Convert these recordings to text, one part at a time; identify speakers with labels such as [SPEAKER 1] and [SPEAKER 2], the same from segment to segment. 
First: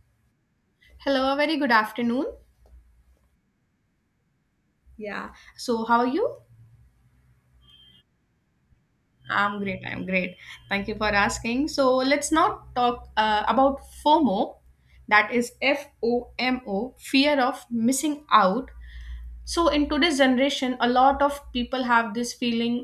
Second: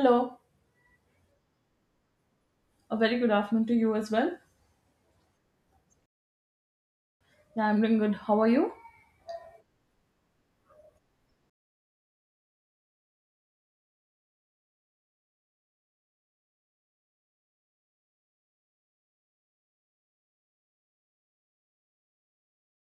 [SPEAKER 1] Hello,
[SPEAKER 2] Hello, a very good afternoon.
[SPEAKER 1] a very good afternoon to you as well.
[SPEAKER 2] Yeah. So, how are you?
[SPEAKER 1] Yeah, I'm doing good. How are you?
[SPEAKER 2] I'm great. I'm great. Thank you for asking. So, let's now talk about FOMO, that is FOMO, fear of missing out. So in today's generation, a lot of people have this feeling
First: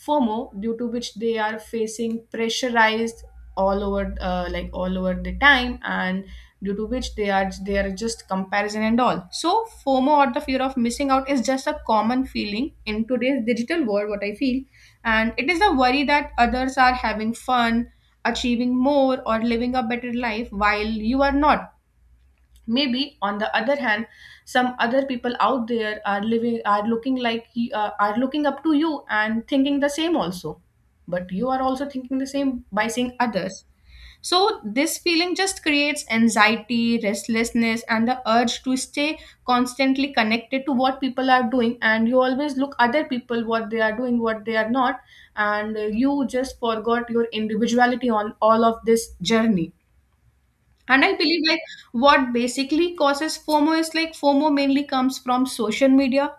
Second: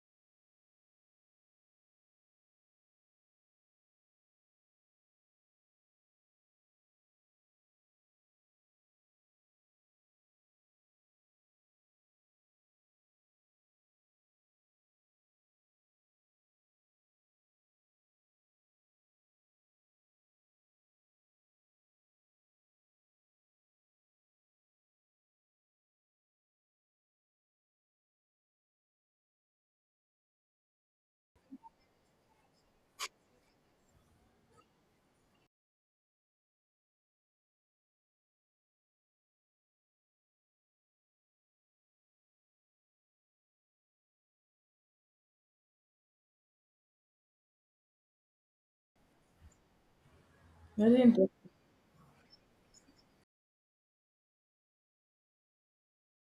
[SPEAKER 2] FOMO, due to which they are facing pressurized all over, like all over the time, and due to which they are just comparison and all. So FOMO or the fear of missing out is just a common feeling in today's digital world, what I feel, and it is a worry that others are having fun, achieving more or living a better life while you are not. Maybe on the other hand, some other people out there are looking like, are looking up to you and thinking the same also, but you are also thinking the same by seeing others. So this feeling just creates anxiety, restlessness, and the urge to stay constantly connected to what people are doing, and you always look other people what they are doing, what they are not, and you just forgot your individuality on all of this journey.
[SPEAKER 1] Very
[SPEAKER 2] And I believe,
[SPEAKER 1] interesting.
[SPEAKER 2] like, what basically causes FOMO is, like, FOMO mainly comes from social media.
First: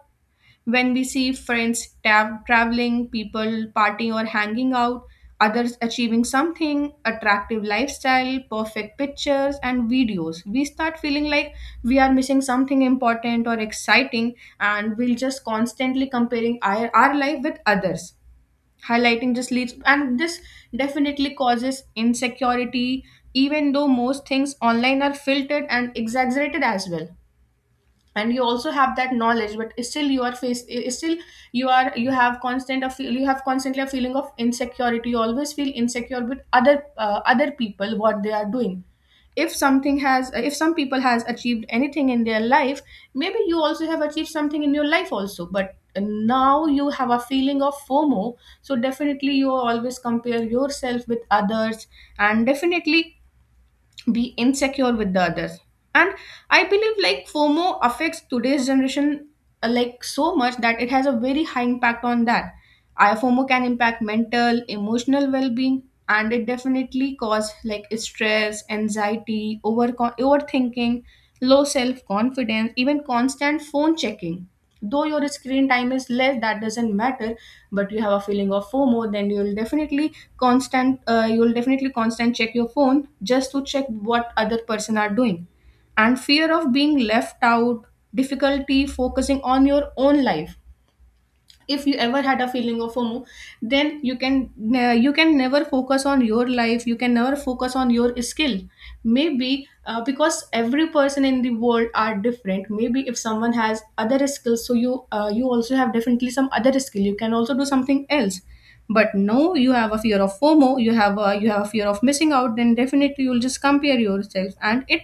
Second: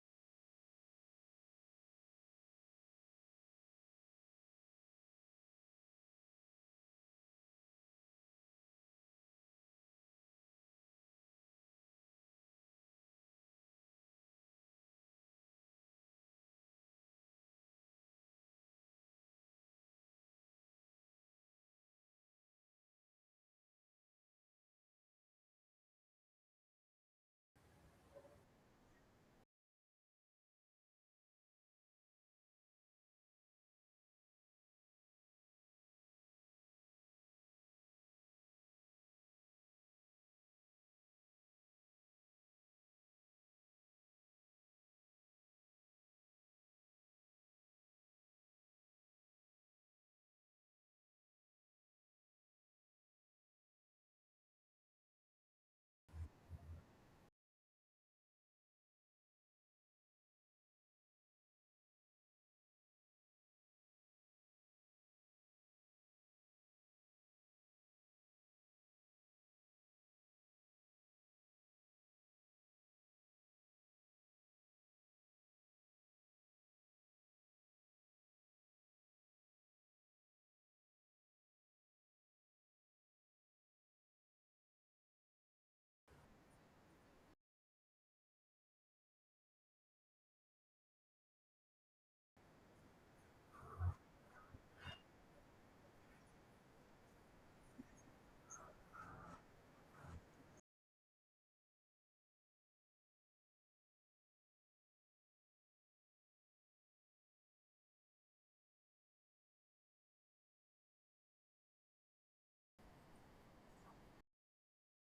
[SPEAKER 2] When we see friends traveling, people partying or hanging out, others achieving something, attractive lifestyle, perfect pictures and videos, we start feeling like we are missing something important or exciting, and we'll just constantly comparing our life with others. Highlighting just leads, and this definitely causes insecurity, even though most things online are filtered and exaggerated as well, and you also have that knowledge, but still you are face, still you are, you have constant a feel, you have constantly a feeling of insecurity. You always feel insecure with other people, what they are doing. If some people has achieved anything in their life, maybe you also have achieved something in your life also, but now you have a feeling of FOMO. So definitely you always compare yourself with others, and definitely be insecure with the others. And I believe, like, FOMO affects today's generation, like so much that it has a very high impact on that. FOMO can impact mental emotional well-being, and it definitely cause, like, stress, anxiety, overthinking, low self-confidence, even constant phone checking. Though your screen time is less, that doesn't matter, but you have a feeling of FOMO, then you'll definitely constant check your phone just to check what other person are doing, and fear of being left out, difficulty focusing on your own life. If you ever had a feeling of FOMO, then you can never focus on your life, you can never focus on your skill. Maybe because every person in the world are different, maybe if someone has other skills, so you also have definitely some other skill, you can also do something else. But no, you have a fear of FOMO, you have a fear of missing out, then definitely you'll just compare yourself, and it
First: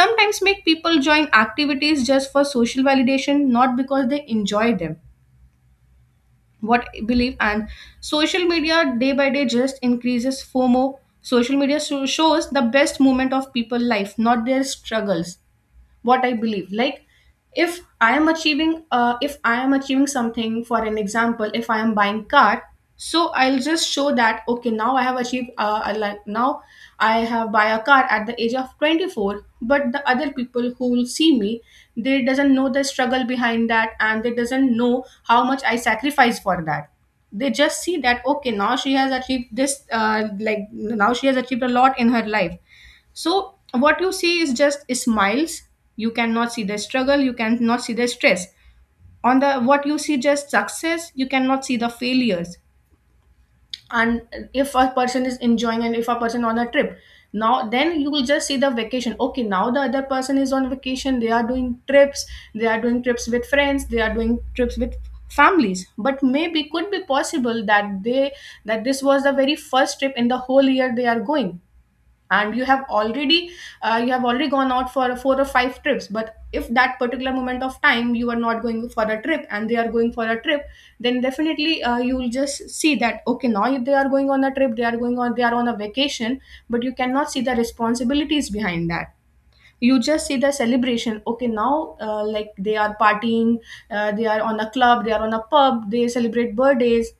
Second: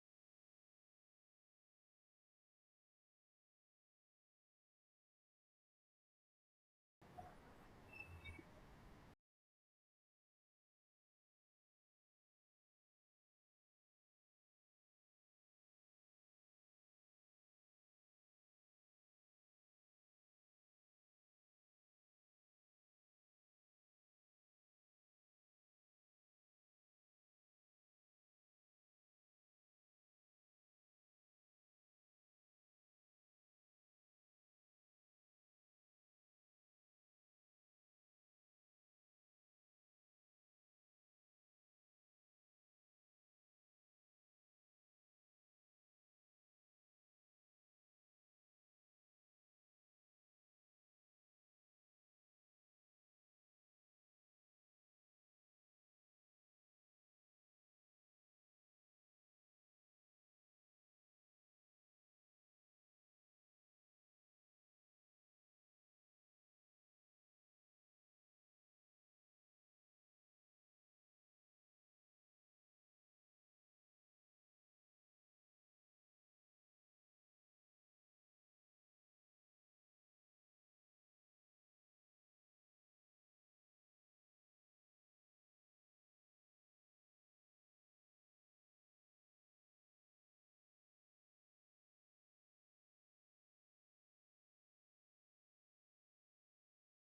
[SPEAKER 2] sometimes make people join activities just for social validation, not because they enjoy them, what I believe. And social media day by day just increases FOMO. Social media shows the best moment of people life, not their struggles, what I believe, like. If I am achieving, something, for an example, if I am buying car, so I'll just show that, okay, now I have achieved, now I have buy a car at the age of 24, but the other people who will see me, they doesn't know the struggle behind that, and they doesn't know how much I sacrifice for that. They just see that, okay, now she has achieved this, like, now she has achieved a lot in her life. So what you see is just smiles. You cannot see the struggle. You cannot see the stress. On the what you see just success, you cannot see the failures. And if a person is enjoying, and if a person on a trip, now then you will just see the vacation. Okay, now the other person is on vacation. They are doing trips. They are doing trips with friends. They are doing trips with families. But maybe could be possible that they that this was the very first trip in the whole year they are going, and you have already gone out for four or five trips. But if that particular moment of time you are not going for a trip and they are going for a trip, then definitely you will just see that, okay, now if they are going on a trip, they are on a vacation. But you cannot see the responsibilities behind that. You just see the celebration. Okay, now, like, they are partying, they are on a club, they are on a pub, they celebrate birthdays.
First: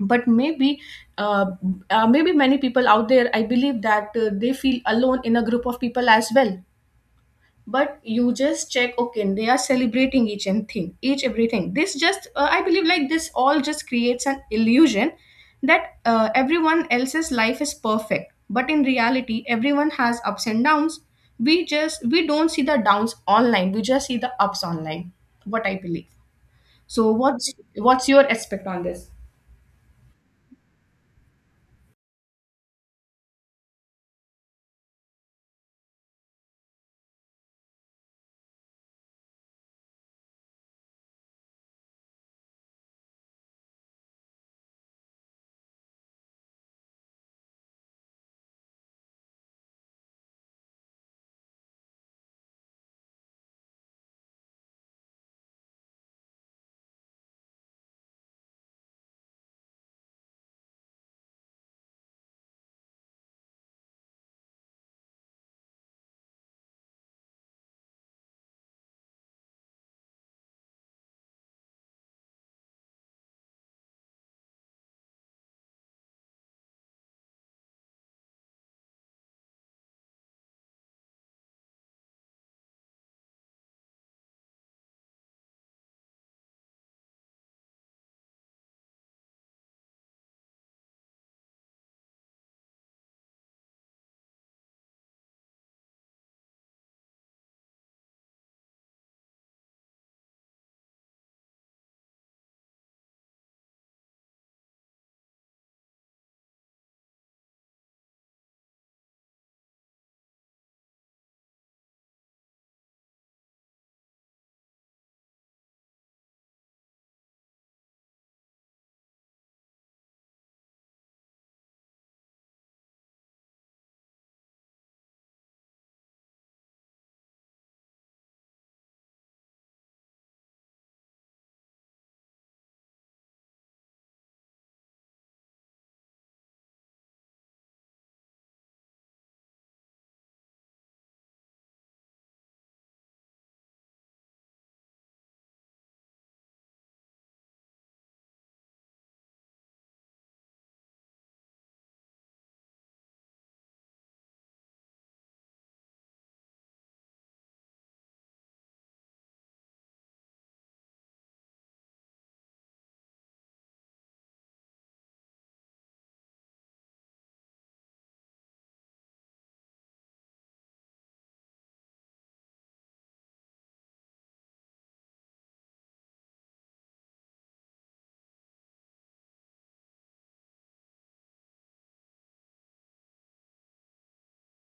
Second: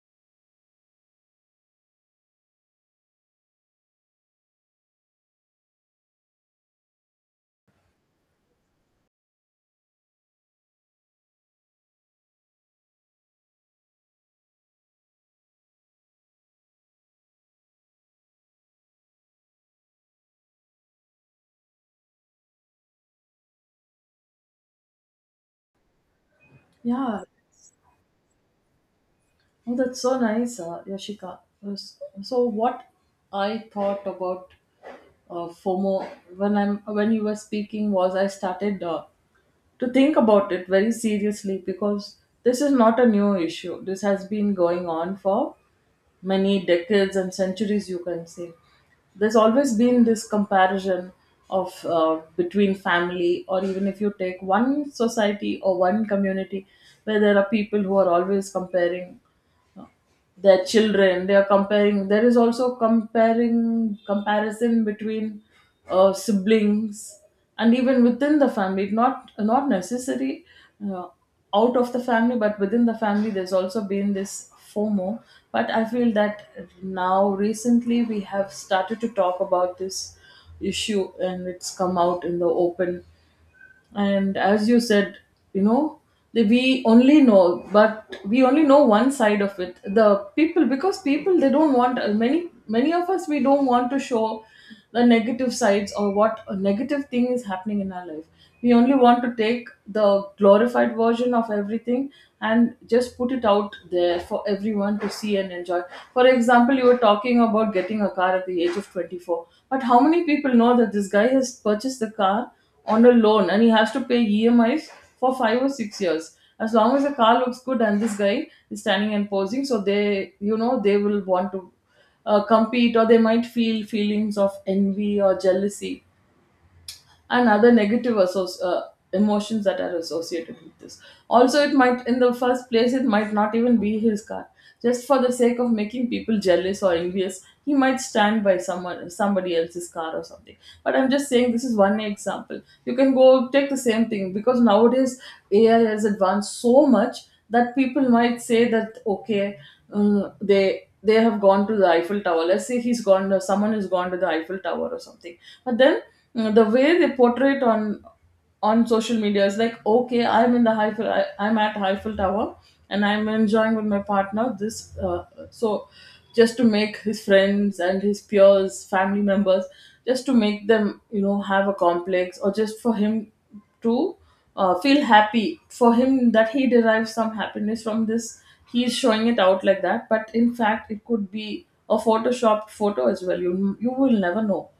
[SPEAKER 2] But maybe, uh, maybe many people out there, I believe that they feel alone in a group of people as well. But you just check, okay, they are celebrating each and thing each everything. This just, I believe, like, this all just creates an illusion that everyone else's life is perfect, but in reality everyone has ups and downs. We don't see the downs online, we just see the ups online, what I believe. So
[SPEAKER 1] Yeah,
[SPEAKER 2] what's your aspect on this?
[SPEAKER 1] oh, that's so nice, Yashika. Yes. So, what I thought about FOMO when you were speaking was I started to think about it very seriously because this is not a new issue. This has been going on for many decades and centuries, you can say. There's always been this comparison of, between family, or even if you take one society or one community where there are people who are always comparing, uh, their children. They are comparing, there is also comparing comparison between, siblings, and even within the family, not necessary uh, out of the family, but within the family there's also been this fomo. But I feel that now recently we have started to talk about this issue, and it's come out in the open. And as you said, you know that we only know one side of it. The people, because people, they don't want, many of us, we don't want to show the negative sides or what a negative thing is happening in our life. We only want to take the glorified version of everything and just put it out there for everyone to see and enjoy. For example, you were talking about getting a car at the age of 24, but how many people know that this guy has purchased the car on a loan, and he has to pay EMIs for 5 or 6 years. As long as the car looks good and this guy is standing and posing, so they, you know, they will want to compete, or they might feel feelings of envy or jealousy and other negative emotions that are associated with this. Also, it might, in the first place, it might not even be his car. Just for the sake of making people jealous or envious, he might stand by someone, somebody else's car or something. But I'm just saying, this is one example. You can go take the same thing, because nowadays AI has advanced so much that people might say that, okay, they have gone to the Eiffel Tower. Let's say he's gone, someone has gone to the Eiffel Tower or something, but then the way they portray it on social media is like, okay, I'm at Eiffel Tower, and I'm enjoying with my partner this. So, just to make his friends and his peers, family members, just to make them, you know, have a complex, or just for him to feel happy, for him, that he derives some happiness from this. He is showing it out like that, but in fact it could be a photoshopped photo as well. You will never know.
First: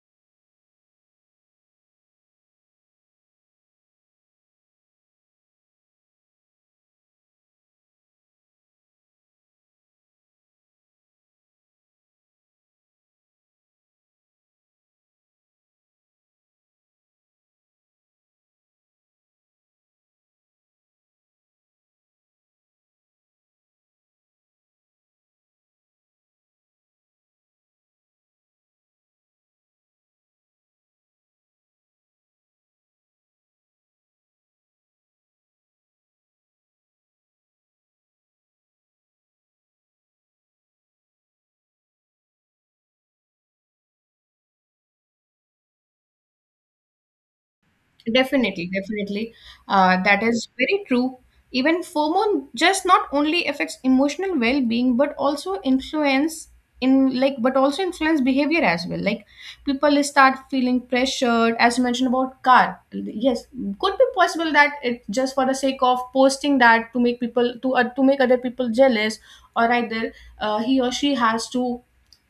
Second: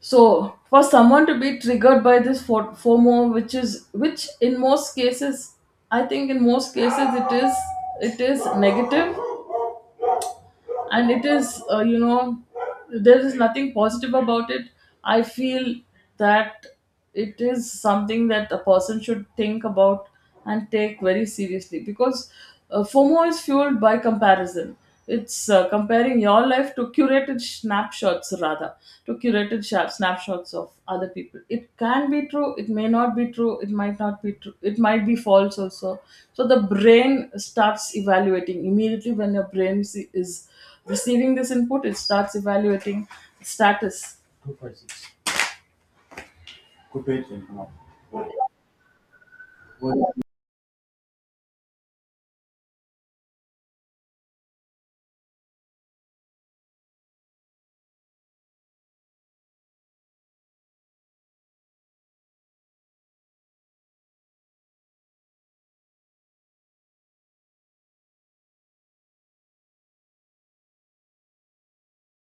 [SPEAKER 1] So, for someone to be triggered by this FOMO, which, is which in most cases, I think in most cases, it is negative, and it is, there is nothing positive about it. I feel that it is something that a person should think about and take very seriously, because FOMO is fueled by comparison. It's, comparing your life to curated snapshots, rather to curated sharp snapshots of other people. It can be true, it may not be true, it might not be true, it might be false also. So the brain starts evaluating immediately. When your brain is receiving this input, it starts evaluating status.
[SPEAKER 2] Definitely, definitely. That is very true. Even FOMO just not only affects emotional well-being, but also influence behavior as well. Like, people start feeling pressured, as you mentioned about car. Yes, could be possible that it just for the sake of posting that to make other people jealous, or either he or she has to,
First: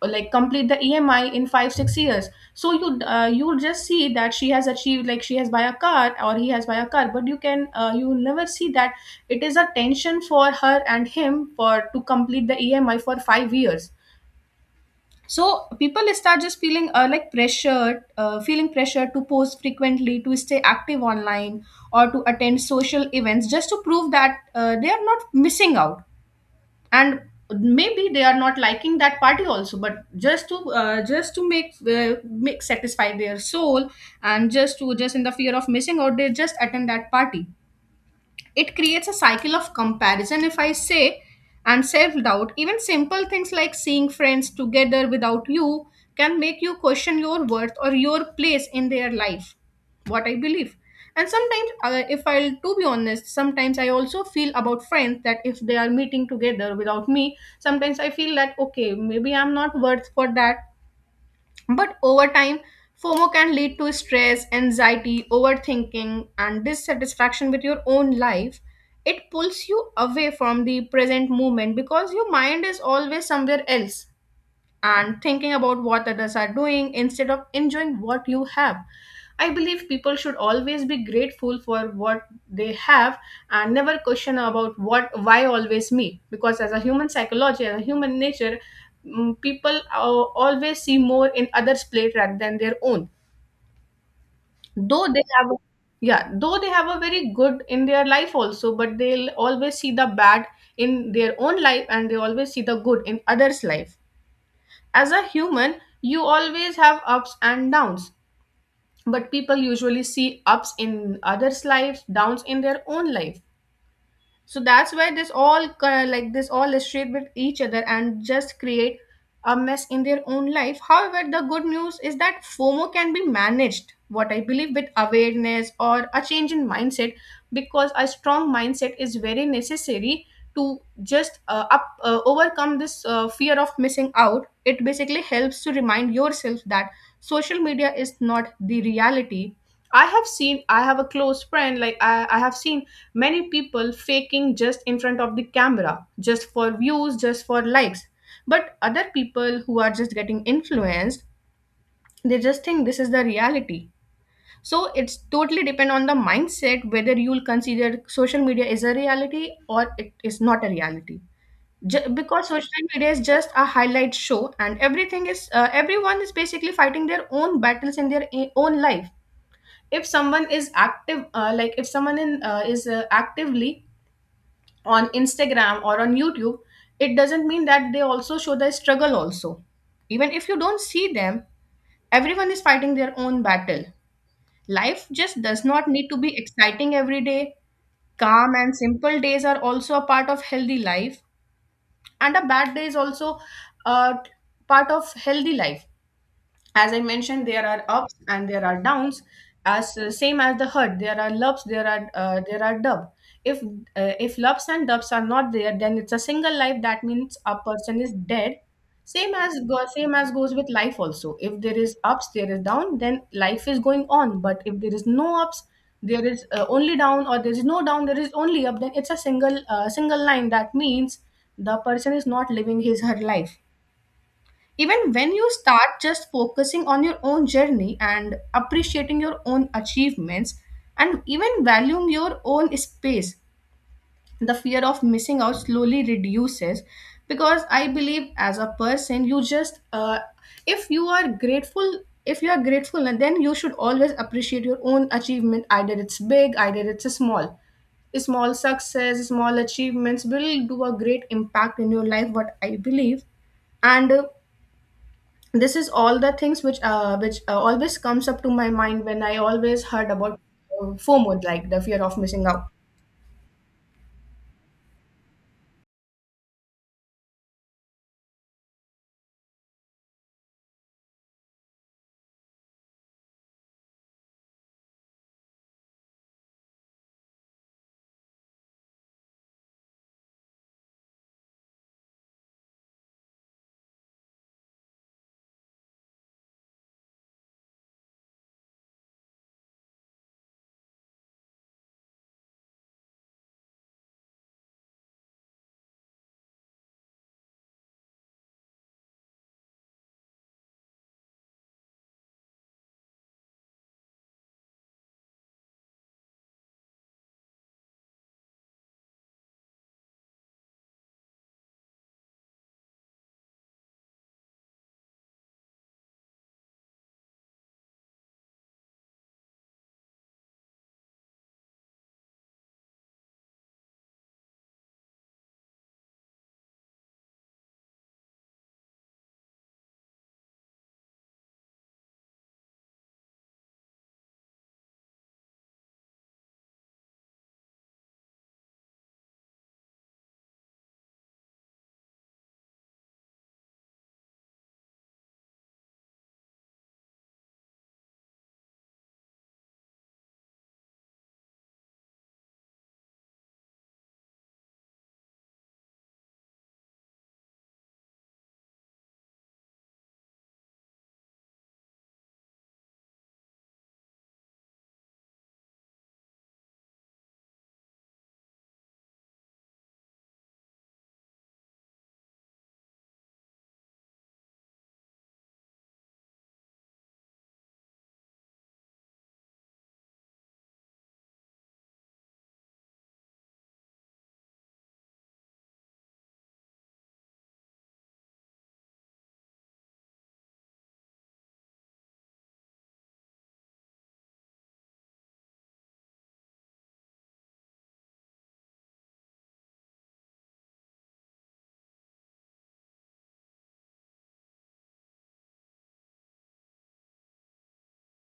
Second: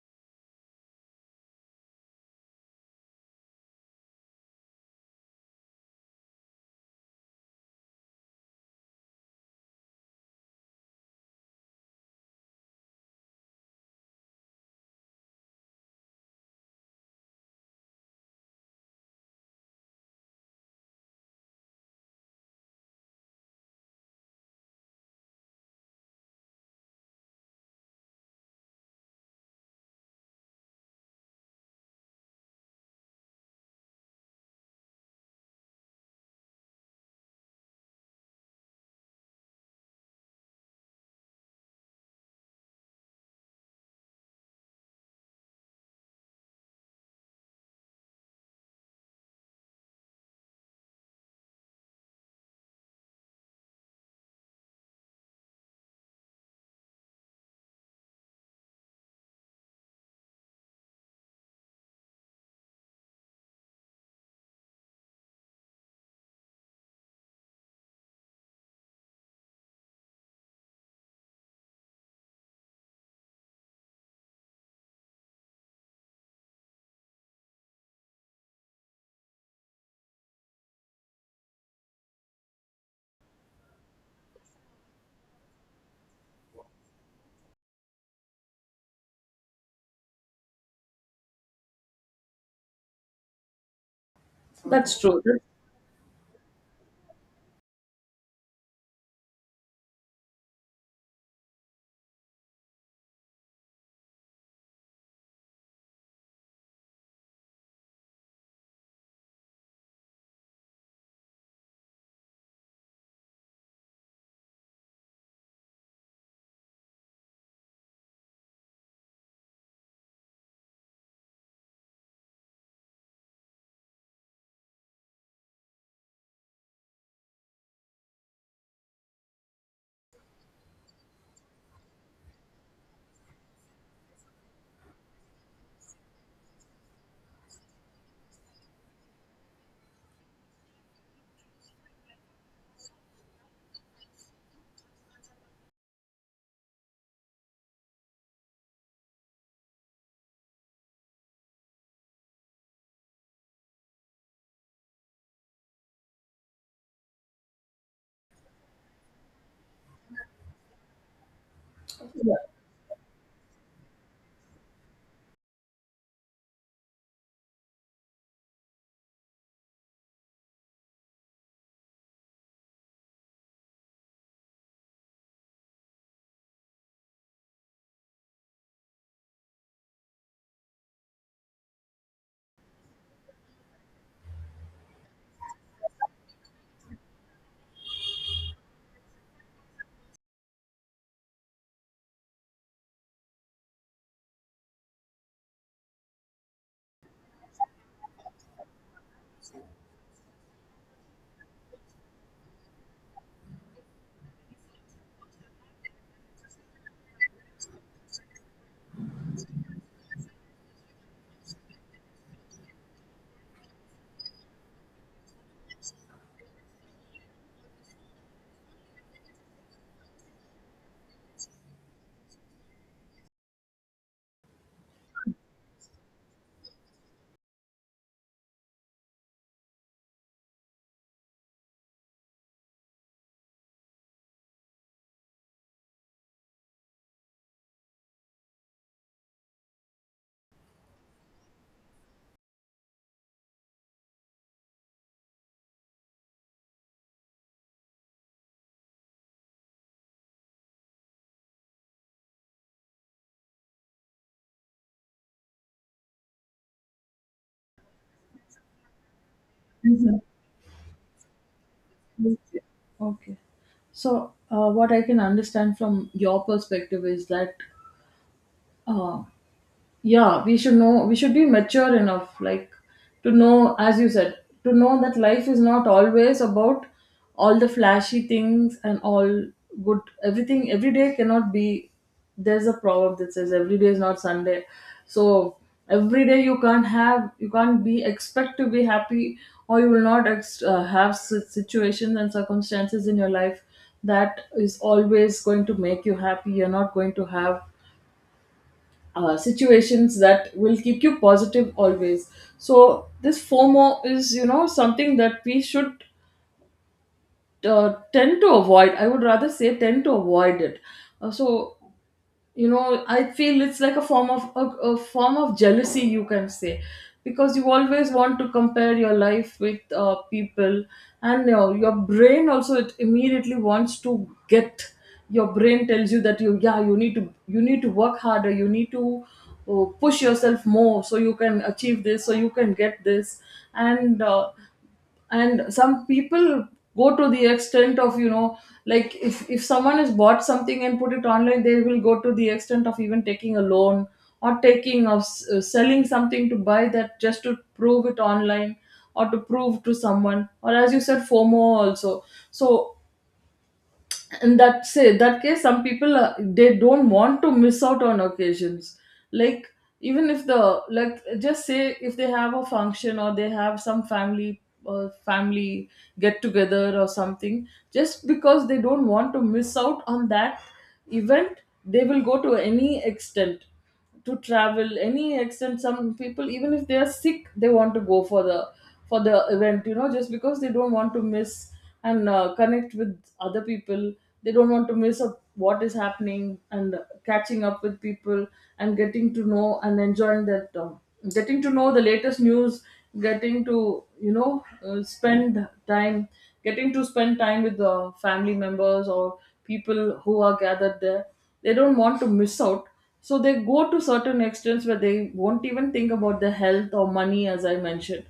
[SPEAKER 2] like, complete the EMI in 5-6 years. So you'll just see that she has achieved, like, she has buy a car or he has buy a car, but you will never see that it is a tension for her and him for to complete the EMI for 5 years. So people start just feeling pressure to post frequently, to stay active online, or to attend social events just to prove that they are not missing out, and maybe they are not liking that party also, but just to, make satisfy their soul, and just in the fear of missing out they just attend that party. It creates a cycle of comparison, if I say, and self doubt. Even simple things like seeing friends together without you can make you question your worth or your place in their life, what I believe. And sometimes, if I'll to be honest, sometimes I also feel about friends that if they are meeting together without me, sometimes I feel that, okay, maybe I'm not worth for that, but over time, FOMO can lead to stress, anxiety, overthinking, and dissatisfaction with your own life. It pulls you away from the present moment because your mind is always somewhere else and thinking about what others are doing instead of enjoying what you have. I believe people should always be grateful for what they have and never question about what, why always me, because as a human psychology, as a human nature, people always see more in others plate rather than their own,
[SPEAKER 1] That's
[SPEAKER 2] though
[SPEAKER 1] true.
[SPEAKER 2] they have. Yeah, though they have a very good in their life also, but they'll always see the bad in their own life, and they always see the good in others life. As a human, you always have ups and downs, but people usually see ups in others' life, downs in their own life, so that's why this all like this all illustrate with each other and just create a mess in their own life. However, the good news is that FOMO can be managed, what I believe, with awareness or a change in mindset, because a strong mindset is very necessary to just overcome this fear of missing out. It basically helps to remind yourself that social media is not the reality. I have seen, I have a close friend, like I have seen many people faking just in front of the camera, just for views, just for likes. But other people who are just getting influenced, they just think this is the reality. So it's totally depend on the mindset whether you'll consider social media is a reality or it is not a reality. Because social media is just a highlight show and everything is everyone is basically fighting their own battles in their own life. If someone is active like if someone in, is actively on Instagram or on YouTube, it doesn't mean that they also show the struggle also. Even if you don't see them, everyone is fighting their own battle. Life just does not need to be exciting every day. Calm and simple days are also a part of healthy life, and a bad day is also a part of healthy life. As I mentioned, there are ups and there are downs. As same as the herd, there are lubs, there are dub. If uh, if lubs and dubs are not there, then it's a single life, that means a person is dead. Same as goes with life also. If there is ups there is down, then life is going on, but if there is no ups, there is only down, or there is no down there is only up, then it's a single line, that means the person is not living his her life. Even when you start just focusing on your own journey and appreciating your own achievements and even valuing your own space, the fear of missing out slowly reduces, because I believe as a person, if you are grateful, and then you should always appreciate your own achievement, either it's big, either it's small. Small success, small achievements will do a great impact in your life, what I believe. And this is all the things which always comes up to my mind when I always heard
[SPEAKER 1] Mhm.
[SPEAKER 2] about FOMO, like the fear of missing
[SPEAKER 1] Okay.
[SPEAKER 2] out.
[SPEAKER 1] Okay. So, what I can understand from your perspective is that, uh, yeah, we should be mature enough, like, to know, as you said, to know that life is not always about all the flashy things and all. Good everything every day cannot be. There's a proverb that says every day is not Sunday. So every day you can't be expect to be happy, or you will not have situations and circumstances in your life that is always going to make you happy. You're not going to have situations that will keep you positive always. So this FOMO is, something that we should tend to avoid. I would rather say, tend to avoid it. So, I feel it's like a form of a form of jealousy, you can say, because you always want to compare your life with, people. And your brain also it immediately wants to get your brain tells you that you need to, you need to work harder. You need to push yourself more, so you can achieve this, so you can get this. And some people go to the extent of, like, if someone has bought something and put it online, they will go to the extent of even taking a loan, or selling something to buy that, just to prove it online, or to prove to someone, or as you said, FOMO also. So in that case, some people, they don't want to miss out on occasions, like, even if the like, just say, if they have a function, or they have some family get together or something, just because they don't want to miss out on that event, they will go to any extent, to travel any extent. Some people, even if they are sick, they want to go for the, event, just because they don't want to miss, and connect with other people. They don't want to miss up what is happening, and catching up with people, and getting to know, and enjoying that, getting to know the latest news, getting to, spend time, getting to spend time with the family members, or people who are gathered there. They don't want to miss out. So they go to certain extents where they won't even think about their health or money, as I mentioned.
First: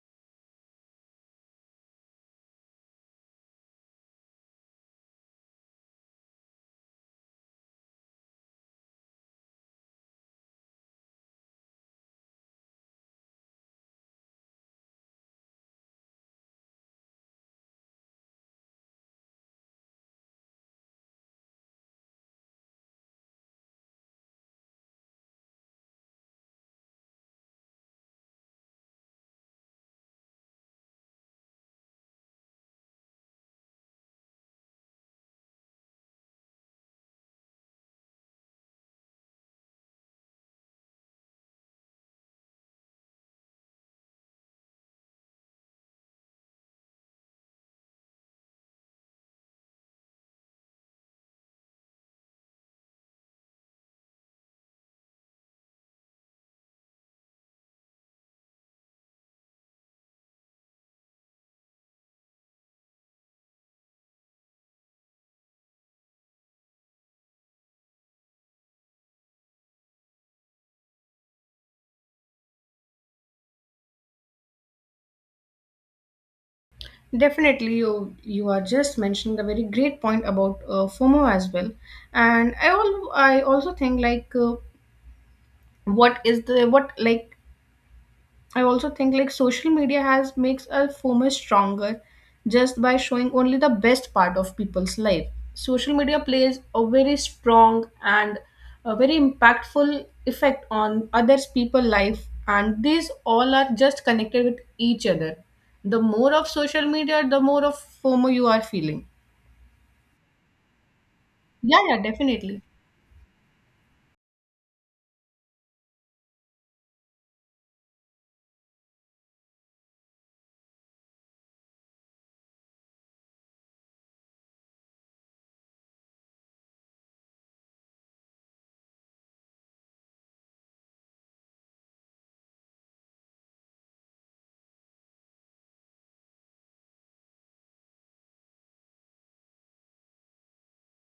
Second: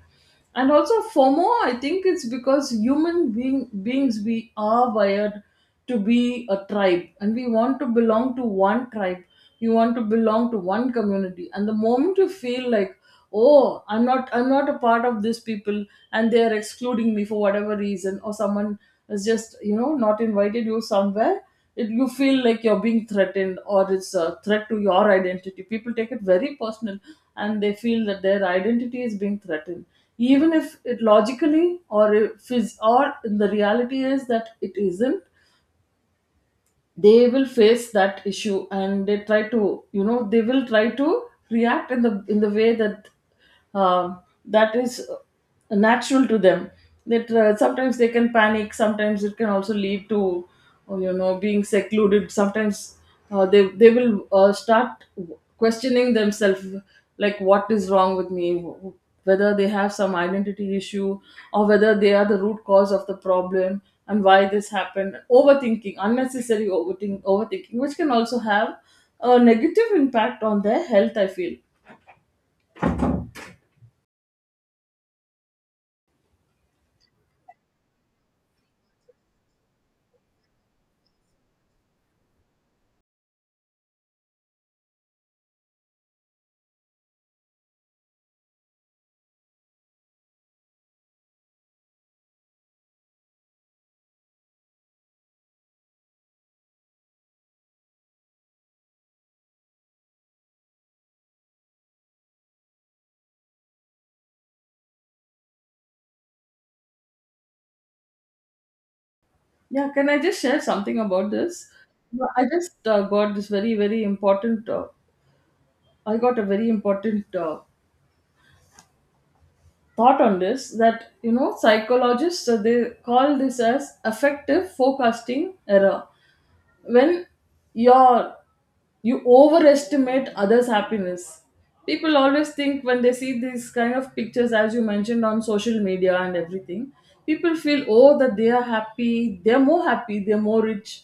[SPEAKER 1] And also, FOMO, I think it's because human beings, we are wired to be a tribe, and we want to belong to one tribe. We want to belong to one community, and the moment you feel like, oh, I'm not a part of these people, and they are excluding me for whatever reason, or someone has just, not invited you somewhere, you feel like you're being threatened, or it's a threat to your identity. People take it very personal, and they feel that their identity is being threatened, even if it logically, or if is or in the reality is that it isn't. They will face that issue, and they try to, they will try to react in the way that uh, that is natural to them. That, sometimes they can panic, sometimes it can also lead to, being secluded, sometimes they will start questioning themselves, like, what is wrong with me, whether they have some identity issue, or whether they are the root cause of the problem, and why this happened. Overthinking, unnecessary overthinking, which can also have a negative impact on their health, I feel.
[SPEAKER 2] Definitely you are just mentioning a very great point about FOMO as well. And i also think like what is the what like I also think like social media has makes a FOMO stronger, just by showing only the best part of people's life. Social media plays a very strong and a very impactful effect on others people life, and these all are just connected with each other. The more of social media, the more of FOMO you are feeling.
[SPEAKER 1] Yeah, can I just share something about this?
[SPEAKER 2] Yeah, yeah,
[SPEAKER 1] No, I
[SPEAKER 2] definitely.
[SPEAKER 1] just, got this very, very important, I got a very important thought on this, that, psychologists, they call this as effective forecasting error, when your you overestimate others' happiness. People always think, when they see these kind of pictures, as you mentioned, on social media and everything, people feel, oh, that they are happy, they're more happy, they're more rich,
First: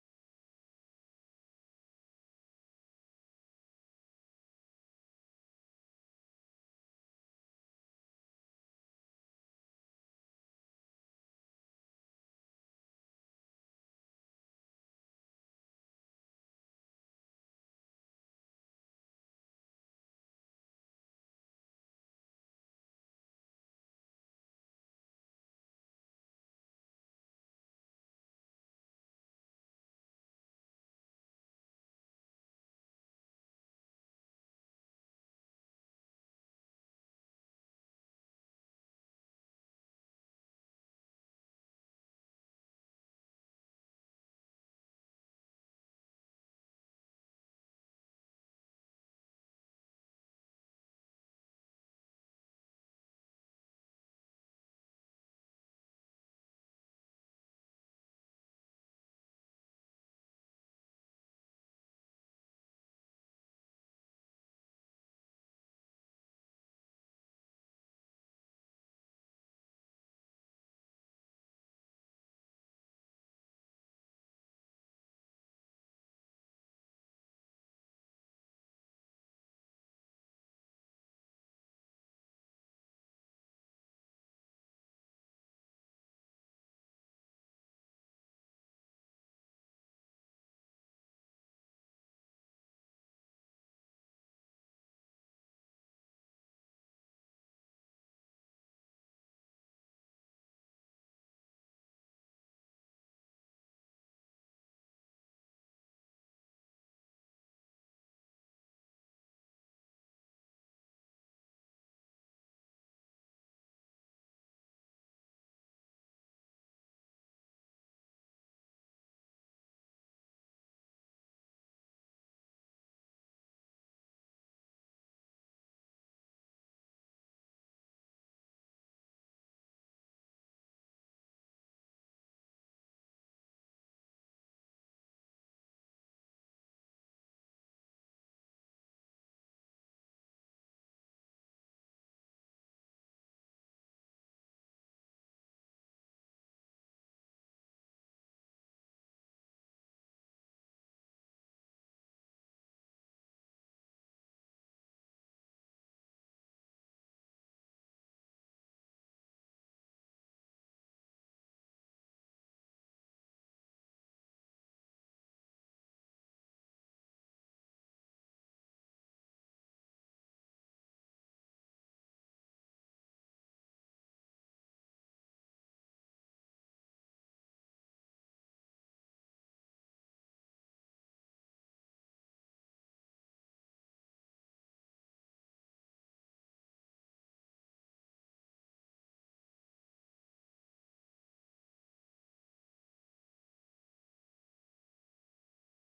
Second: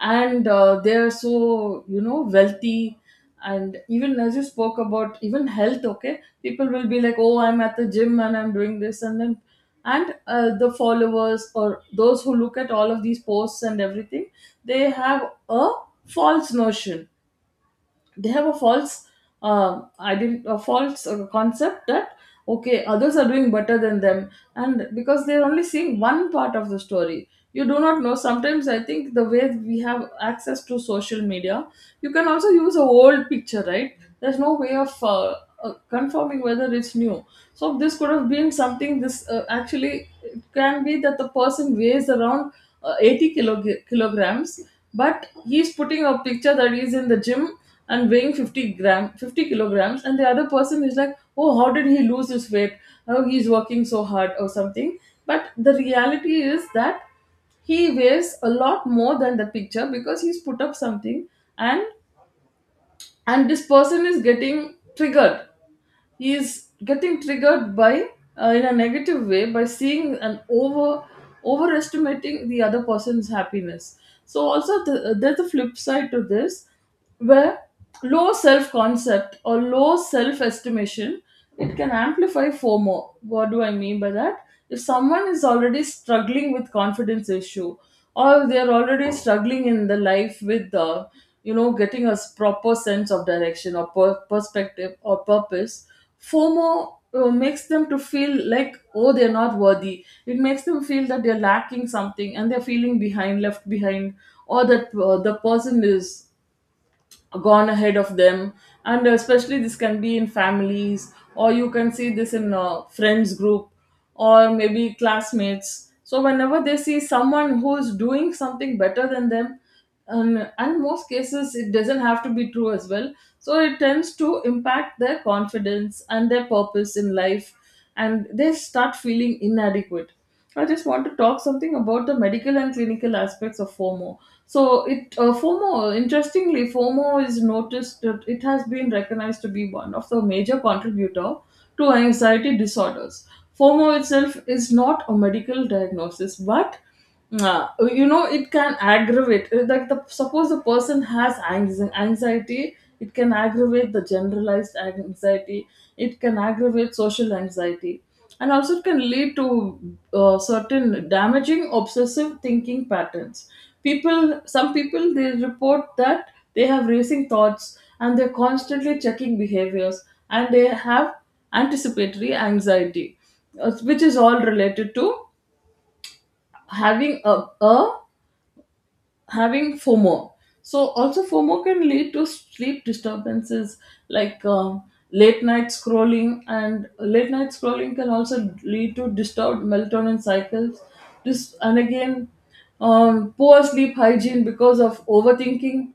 [SPEAKER 1] and they're so, wealthy. And even as you spoke about, even health, okay, people will be like, oh, I'm at the gym and I'm doing this and then. And the followers, or those who look at all of these posts and everything, they have a false notion, they have a false concept that, okay, others are doing better than them. And because they're only seeing one part of the story, you do not know. Sometimes I think the way we have access to social media, you can also use a old picture, right? There's no way of confirming whether it's new. So this could have been something. This, actually, it can be that the person weighs around, 80 kilograms, but he's putting a picture that he's in the gym and weighing 50 kilograms, and the other person is like, oh, how did he lose his weight? Oh, he's working so hard or something. But the reality is that he weighs a lot more than the picture because he's put up something and and this person is getting triggered by in a negative way by seeing and overestimating the other person's happiness. So also there's a flip side to this, where low self concept or low self estimation, it can amplify FOMO. What do I mean by that? If someone is already struggling with confidence issue, or they're already struggling in the life with, getting a proper sense of direction or perspective or purpose, FOMO makes them to feel like, oh, they're not worthy. It makes them feel that they're lacking something and they're feeling behind, left behind, or that the person is gone ahead of them. And especially this can be in families, or you can see this in a friends group or maybe classmates. So whenever they see someone who's doing something better than them, and most cases it doesn't have to be true as well, so it tends to impact their confidence and their purpose in life, and they start feeling inadequate. I just want to talk something about the medical and clinical aspects of FOMO. So, FOMO is noticed that it has been recognized to be one of the major contributor to anxiety disorders. FOMO itself is not a medical diagnosis, but uh, you know, it can aggravate. Like the, suppose the person has anxiety, it can aggravate the generalized anxiety, it can aggravate social anxiety, and also it can lead to certain damaging obsessive thinking patterns. People some people, they report that they have racing thoughts and they're constantly checking behaviors, and they have anticipatory anxiety, which is all related to having a having FOMO. So also FOMO can lead to sleep disturbances, like late night scrolling, and late night scrolling can also lead to disturbed melatonin cycles. This, and again, poor sleep hygiene because of overthinking.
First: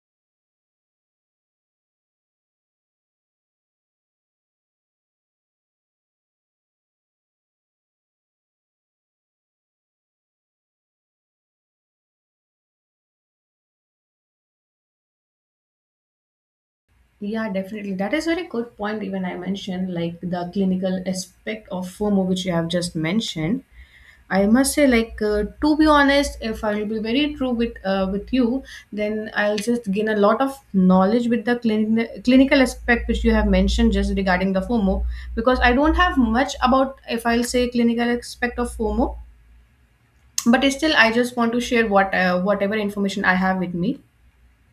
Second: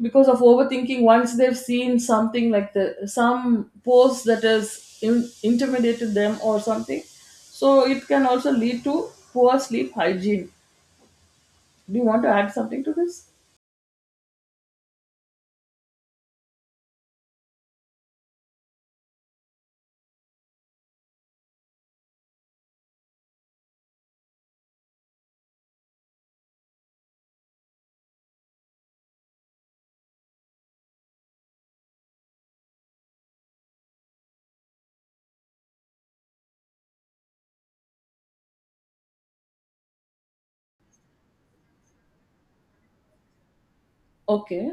[SPEAKER 1] Because of overthinking, once they've seen something like the some post that has intimidated them or something, so it can also lead to poor sleep hygiene. Do you want to add something to this?
[SPEAKER 2] Yeah, definitely. That is very good point. Even I mentioned like the clinical aspect of FOMO, which you have just mentioned. I must say, to be honest, if I will be very true with you, then I'll just gain a lot of knowledge with the clinical aspect which you have mentioned just regarding the FOMO, because I don't have much about if I'll say clinical aspect of FOMO, but still I just want to share what whatever information I have with me.
[SPEAKER 1] Okay.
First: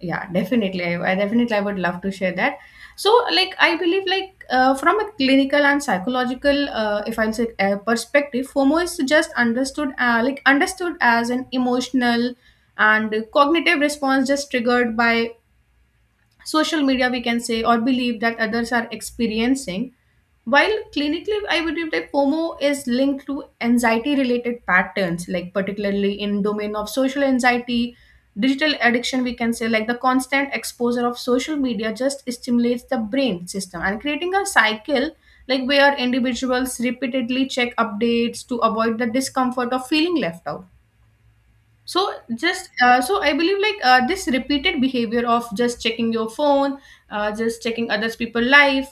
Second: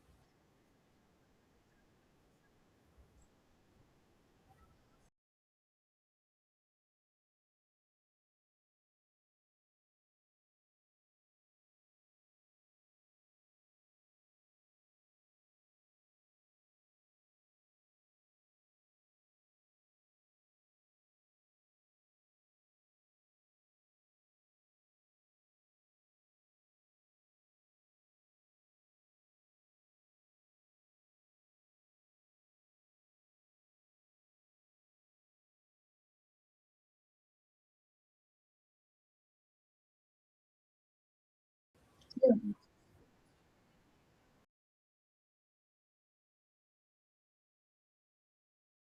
[SPEAKER 2] Yeah, definitely. I definitely I would love to share that. So like I believe from a clinical and psychological if I'll say perspective, FOMO is just understood like understood as an emotional and cognitive response just triggered by social media, we can say, or believe that others are experiencing, while clinically, I believe that FOMO is linked to anxiety-related patterns, like particularly in domain of social anxiety, digital addiction. We can say like the constant exposure of social media just stimulates the brain system and creating a cycle like where individuals repeatedly check updates to avoid the discomfort of feeling left out. So
[SPEAKER 1] Yeah,
[SPEAKER 2] just uh, so I believe this repeated behavior of just checking your phone, just checking others people' life,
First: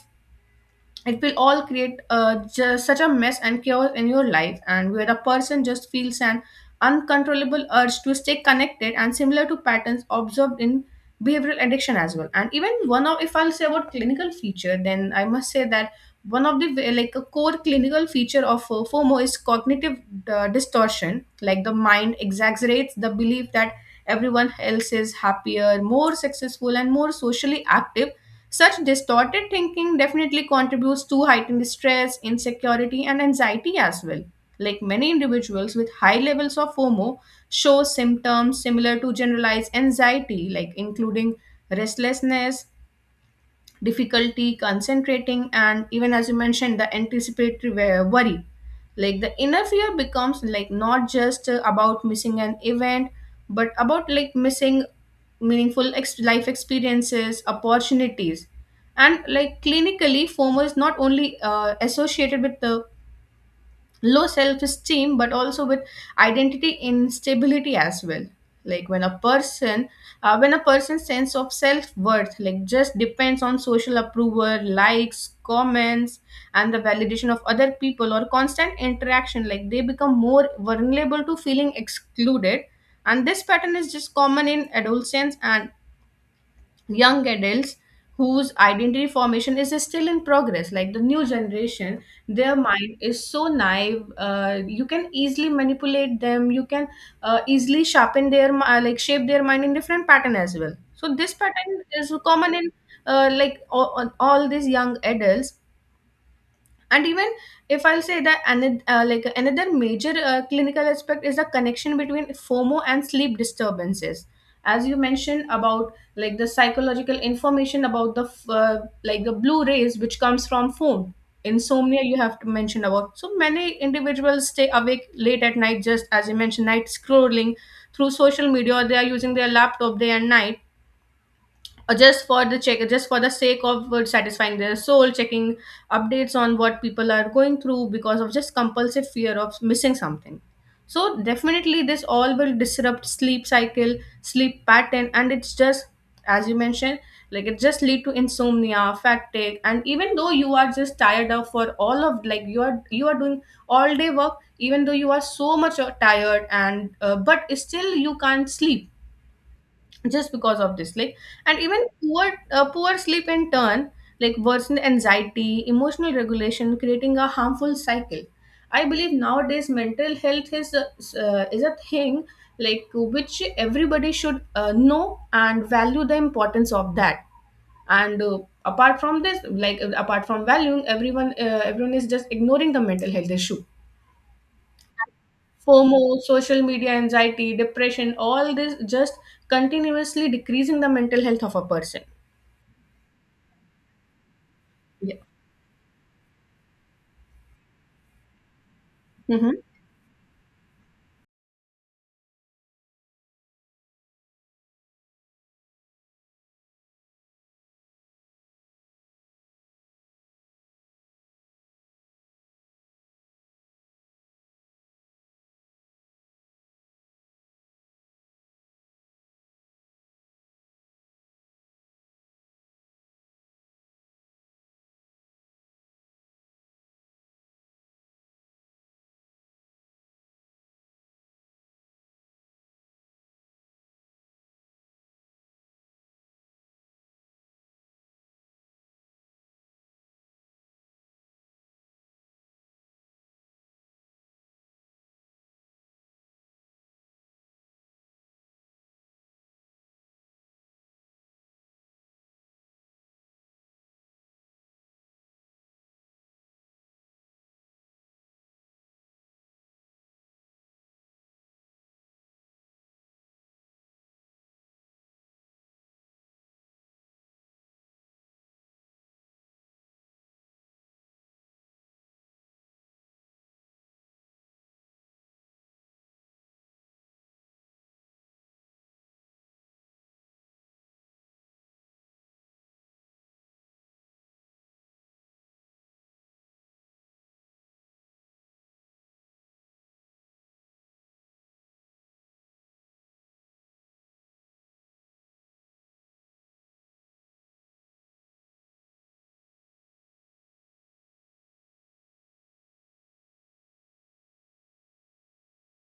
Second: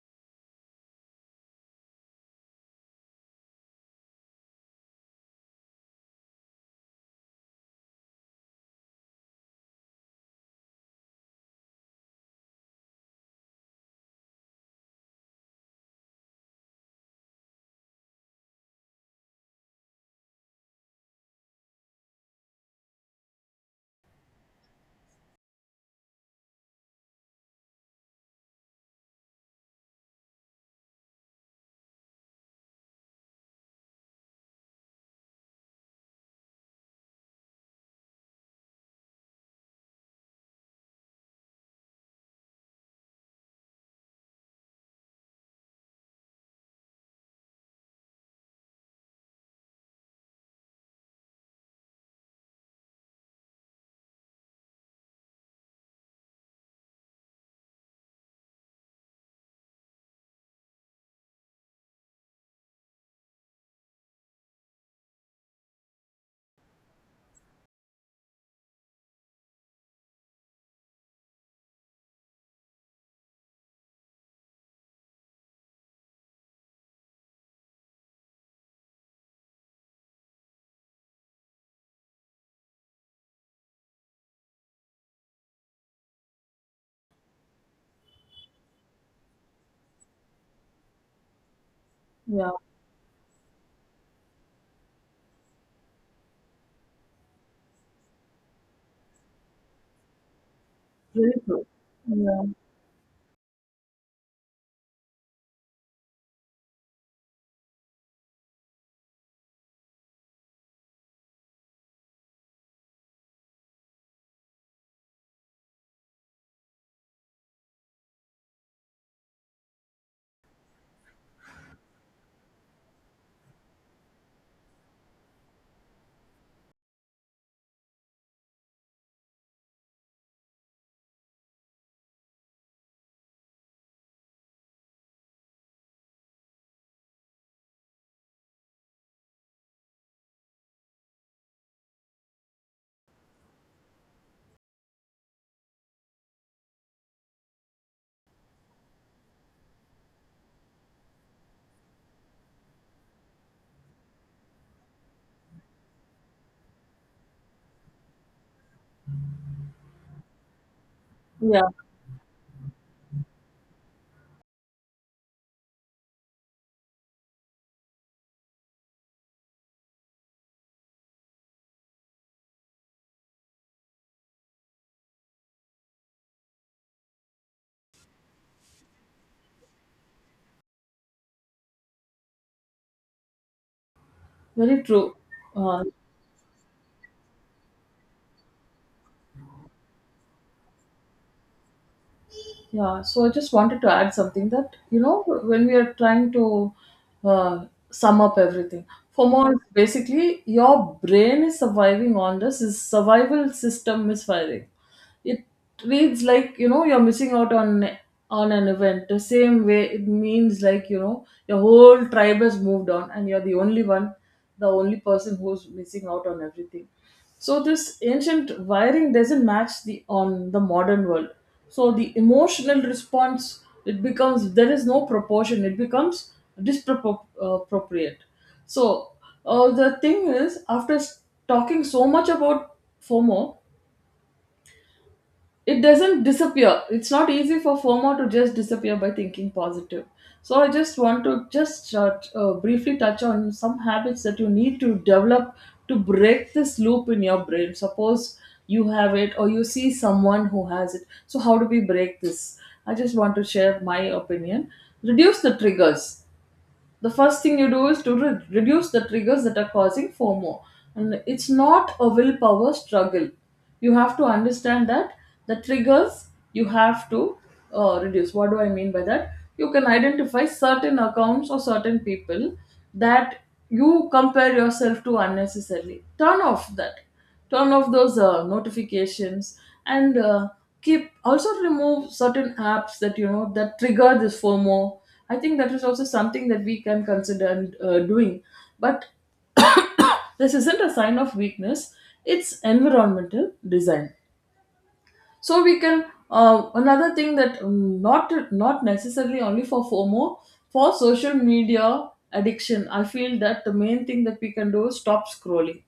[SPEAKER 2] it will all create just such a mess and chaos in your life, and where a person just feels an uncontrollable urge to stay connected, and similar to patterns observed in behavioral addiction as well. And even one of, if I'll say about clinical feature, then I must say that one of the wa- like a core clinical feature of FOMO is cognitive distortion, like the mind exaggerates the belief that everyone else is happier, more successful and more socially active. Such distorted thinking definitely contributes to heightened stress, insecurity and anxiety as well. Like many individuals with high levels of FOMO show symptoms similar to generalized anxiety, like including restlessness, difficulty concentrating, and even as you mentioned, the anticipatory worry. Like the inner fear becomes like not just about missing an event, but about like missing meaningful life experiences, opportunities, and like clinically, FOMO is not only associated with the low self esteem, but also with identity instability as well. Like when a person's sense of self worth like just depends on social approval, likes, comments and the validation of other people or constant interaction, like they become more vulnerable to feeling excluded, and this pattern is just common in adolescence and young adults whose identity formation is still in progress. Like the new generation,
[SPEAKER 1] yeah,
[SPEAKER 2] their mind is so naive, you can easily manipulate them, you can easily sharpen their like shape their mind in different pattern as well. So
[SPEAKER 1] very
[SPEAKER 2] this
[SPEAKER 1] true.
[SPEAKER 2] pattern is
[SPEAKER 1] Yeah,
[SPEAKER 2] common in like all these young adults. And even if I'll say that another like another major clinical aspect is the connection between FOMO and sleep disturbances, as you mentioned about like the psychological information about the like the blue rays which comes from phone, insomnia, you have to mention about. So many individuals stay awake late at night, just as you mentioned, night scrolling through social media, or they are using their laptop day and night, or just for the check just for the sake of satisfying their soul, checking updates on what people are going through because of just compulsive fear of missing something. So definitely this all will disrupt sleep cycle, sleep pattern, and it's just, as you mentioned, like it just lead to insomnia, fatigue, and even though you are just tired of for all of, like you are, you are doing all day work, even though you are so much tired and but still you can't sleep just because of this, like. And
[SPEAKER 1] yeah,
[SPEAKER 2] even poor sleep in turn like worsen anxiety, emotional regulation, creating a harmful cycle. I believe nowadays mental health is a thing, like which everybody should know and value the importance of that. And apart from this, like apart from valuing everyone, everyone is just ignoring the mental health issue.
[SPEAKER 1] very true. Uh,
[SPEAKER 2] FOMO, social media anxiety, depression, all this just continuously decreasing the mental health of a person.
[SPEAKER 1] Yeah, so I just wanted to add something that, you
[SPEAKER 2] Yeah.
[SPEAKER 1] know, when we are trying to sum up everything,
[SPEAKER 2] Mm-hmm.
[SPEAKER 1] FOMO is basically your brain is surviving on this, is survival system misfiring. It reads like, you know, you're missing out on an event. The same way it means like, you know, your whole tribe has moved on and you're the only one, the only person who's missing out on everything. So this ancient wiring doesn't match the on the modern world. So the emotional response, it becomes, there is no proportion. It becomes disproportionate. So the thing is, after talking so much about FOMO, it doesn't disappear. It's not easy for FOMO to just disappear by thinking positive. So I just want to just briefly touch on some habits that you need to develop to break this loop in your brain. Suppose you have it or you see someone who has it, so how do we break this? I just want to share my opinion. Reduce the triggers. The first thing you do is to reduce the triggers that are causing FOMO. And it's not a willpower struggle. You have to understand that the triggers, you have to reduce. What do I mean by that? You can identify certain accounts or certain people that you compare yourself to unnecessarily. Turn off that, turn off those notifications, and keep, also remove certain apps that you know that trigger this FOMO. I think that is also something that we can consider and, doing. But this isn't a sign of weakness, it's environmental design. So we can, another thing that, not not necessarily only for FOMO, for social media addiction, I feel that the main thing that we can do is stop scrolling.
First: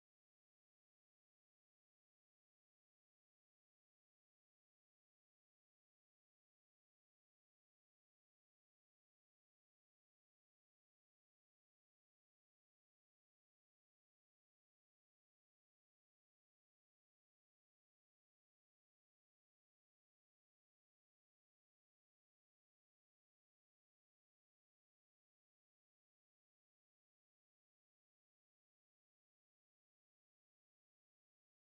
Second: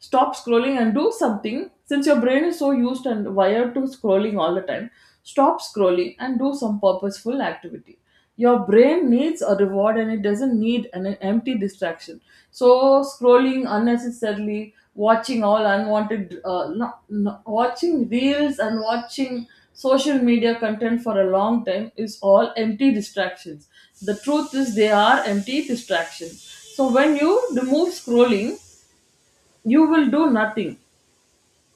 [SPEAKER 1] Stop scrolling and do something, since your brain is so used and wired to scrolling all the time. Stop scrolling and do some purposeful activity. Your brain needs a reward, and it doesn't need an empty distraction. So scrolling unnecessarily, watching all unwanted, not, not, watching reels and watching social media content for a long time is all empty distractions. The truth is, they are empty distractions. So when you remove scrolling, you will do nothing.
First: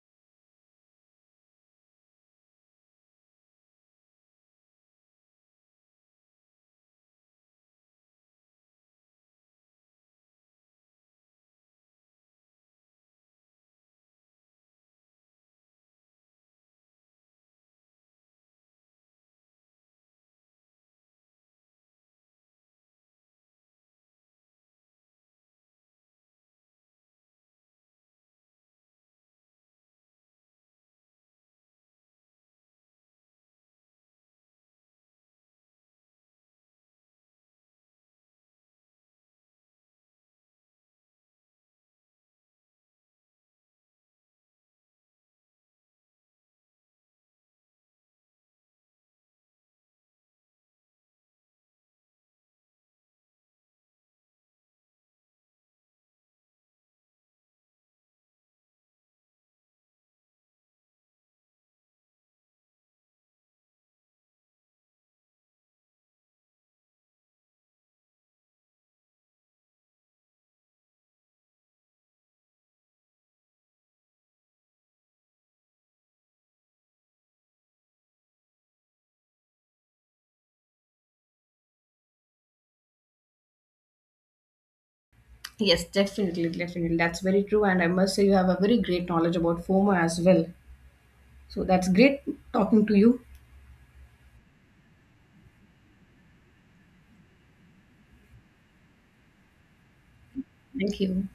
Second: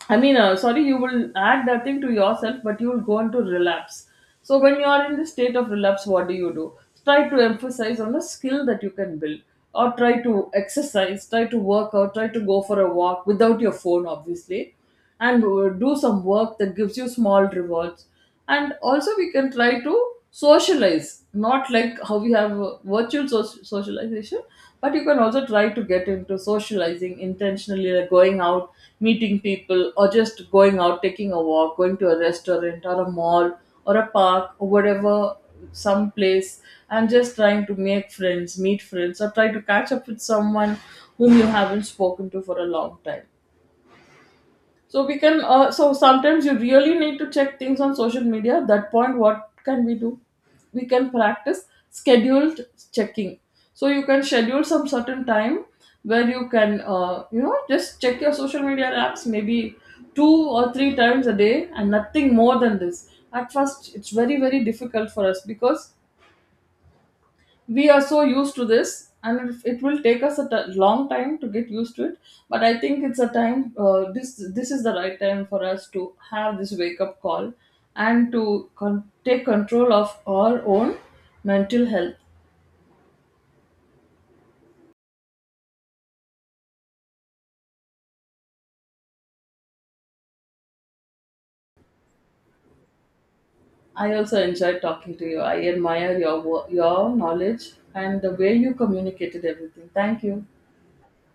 [SPEAKER 1] I mean, sorry, you will add that thing to yourself, but you will go into relapse. So when you are in the state of relapse, what do you do? Try to emphasize on a skill that you can build, or try to exercise, try to work out, try to go for a walk without your phone, obviously, and do some work that gives you small rewards. And also we can try to socialize, not like how we have virtual socialization, but you can also try to get into socializing intentionally, like going out, meeting people, or just going out, taking a walk, going to a restaurant or a mall or a park or whatever, some place, and just trying to make friends, meet friends, or try to catch up with someone whom you haven't spoken to for a long time. So we can. So sometimes you really need to check things on social media. At that point, what can we do? We can practice scheduled checking. So you can schedule some certain time where you can, you know, just check your social media apps maybe two or three times a day and nothing more than this. At first, it's very very difficult for us because we are so used to this, and it will take us a long time to get used to it. But I think it's a time, this is the right time for us to have this wake up call and to take control of our own mental health.
[SPEAKER 2] Yes, definitely, definitely. That's very true. And I must say, you have a very great knowledge about FOMO as well. So that's great talking to you.
[SPEAKER 1] I also enjoyed talking to you. I admire your your knowledge and the way you communicated everything. Thank you.
[SPEAKER 2] Thank you.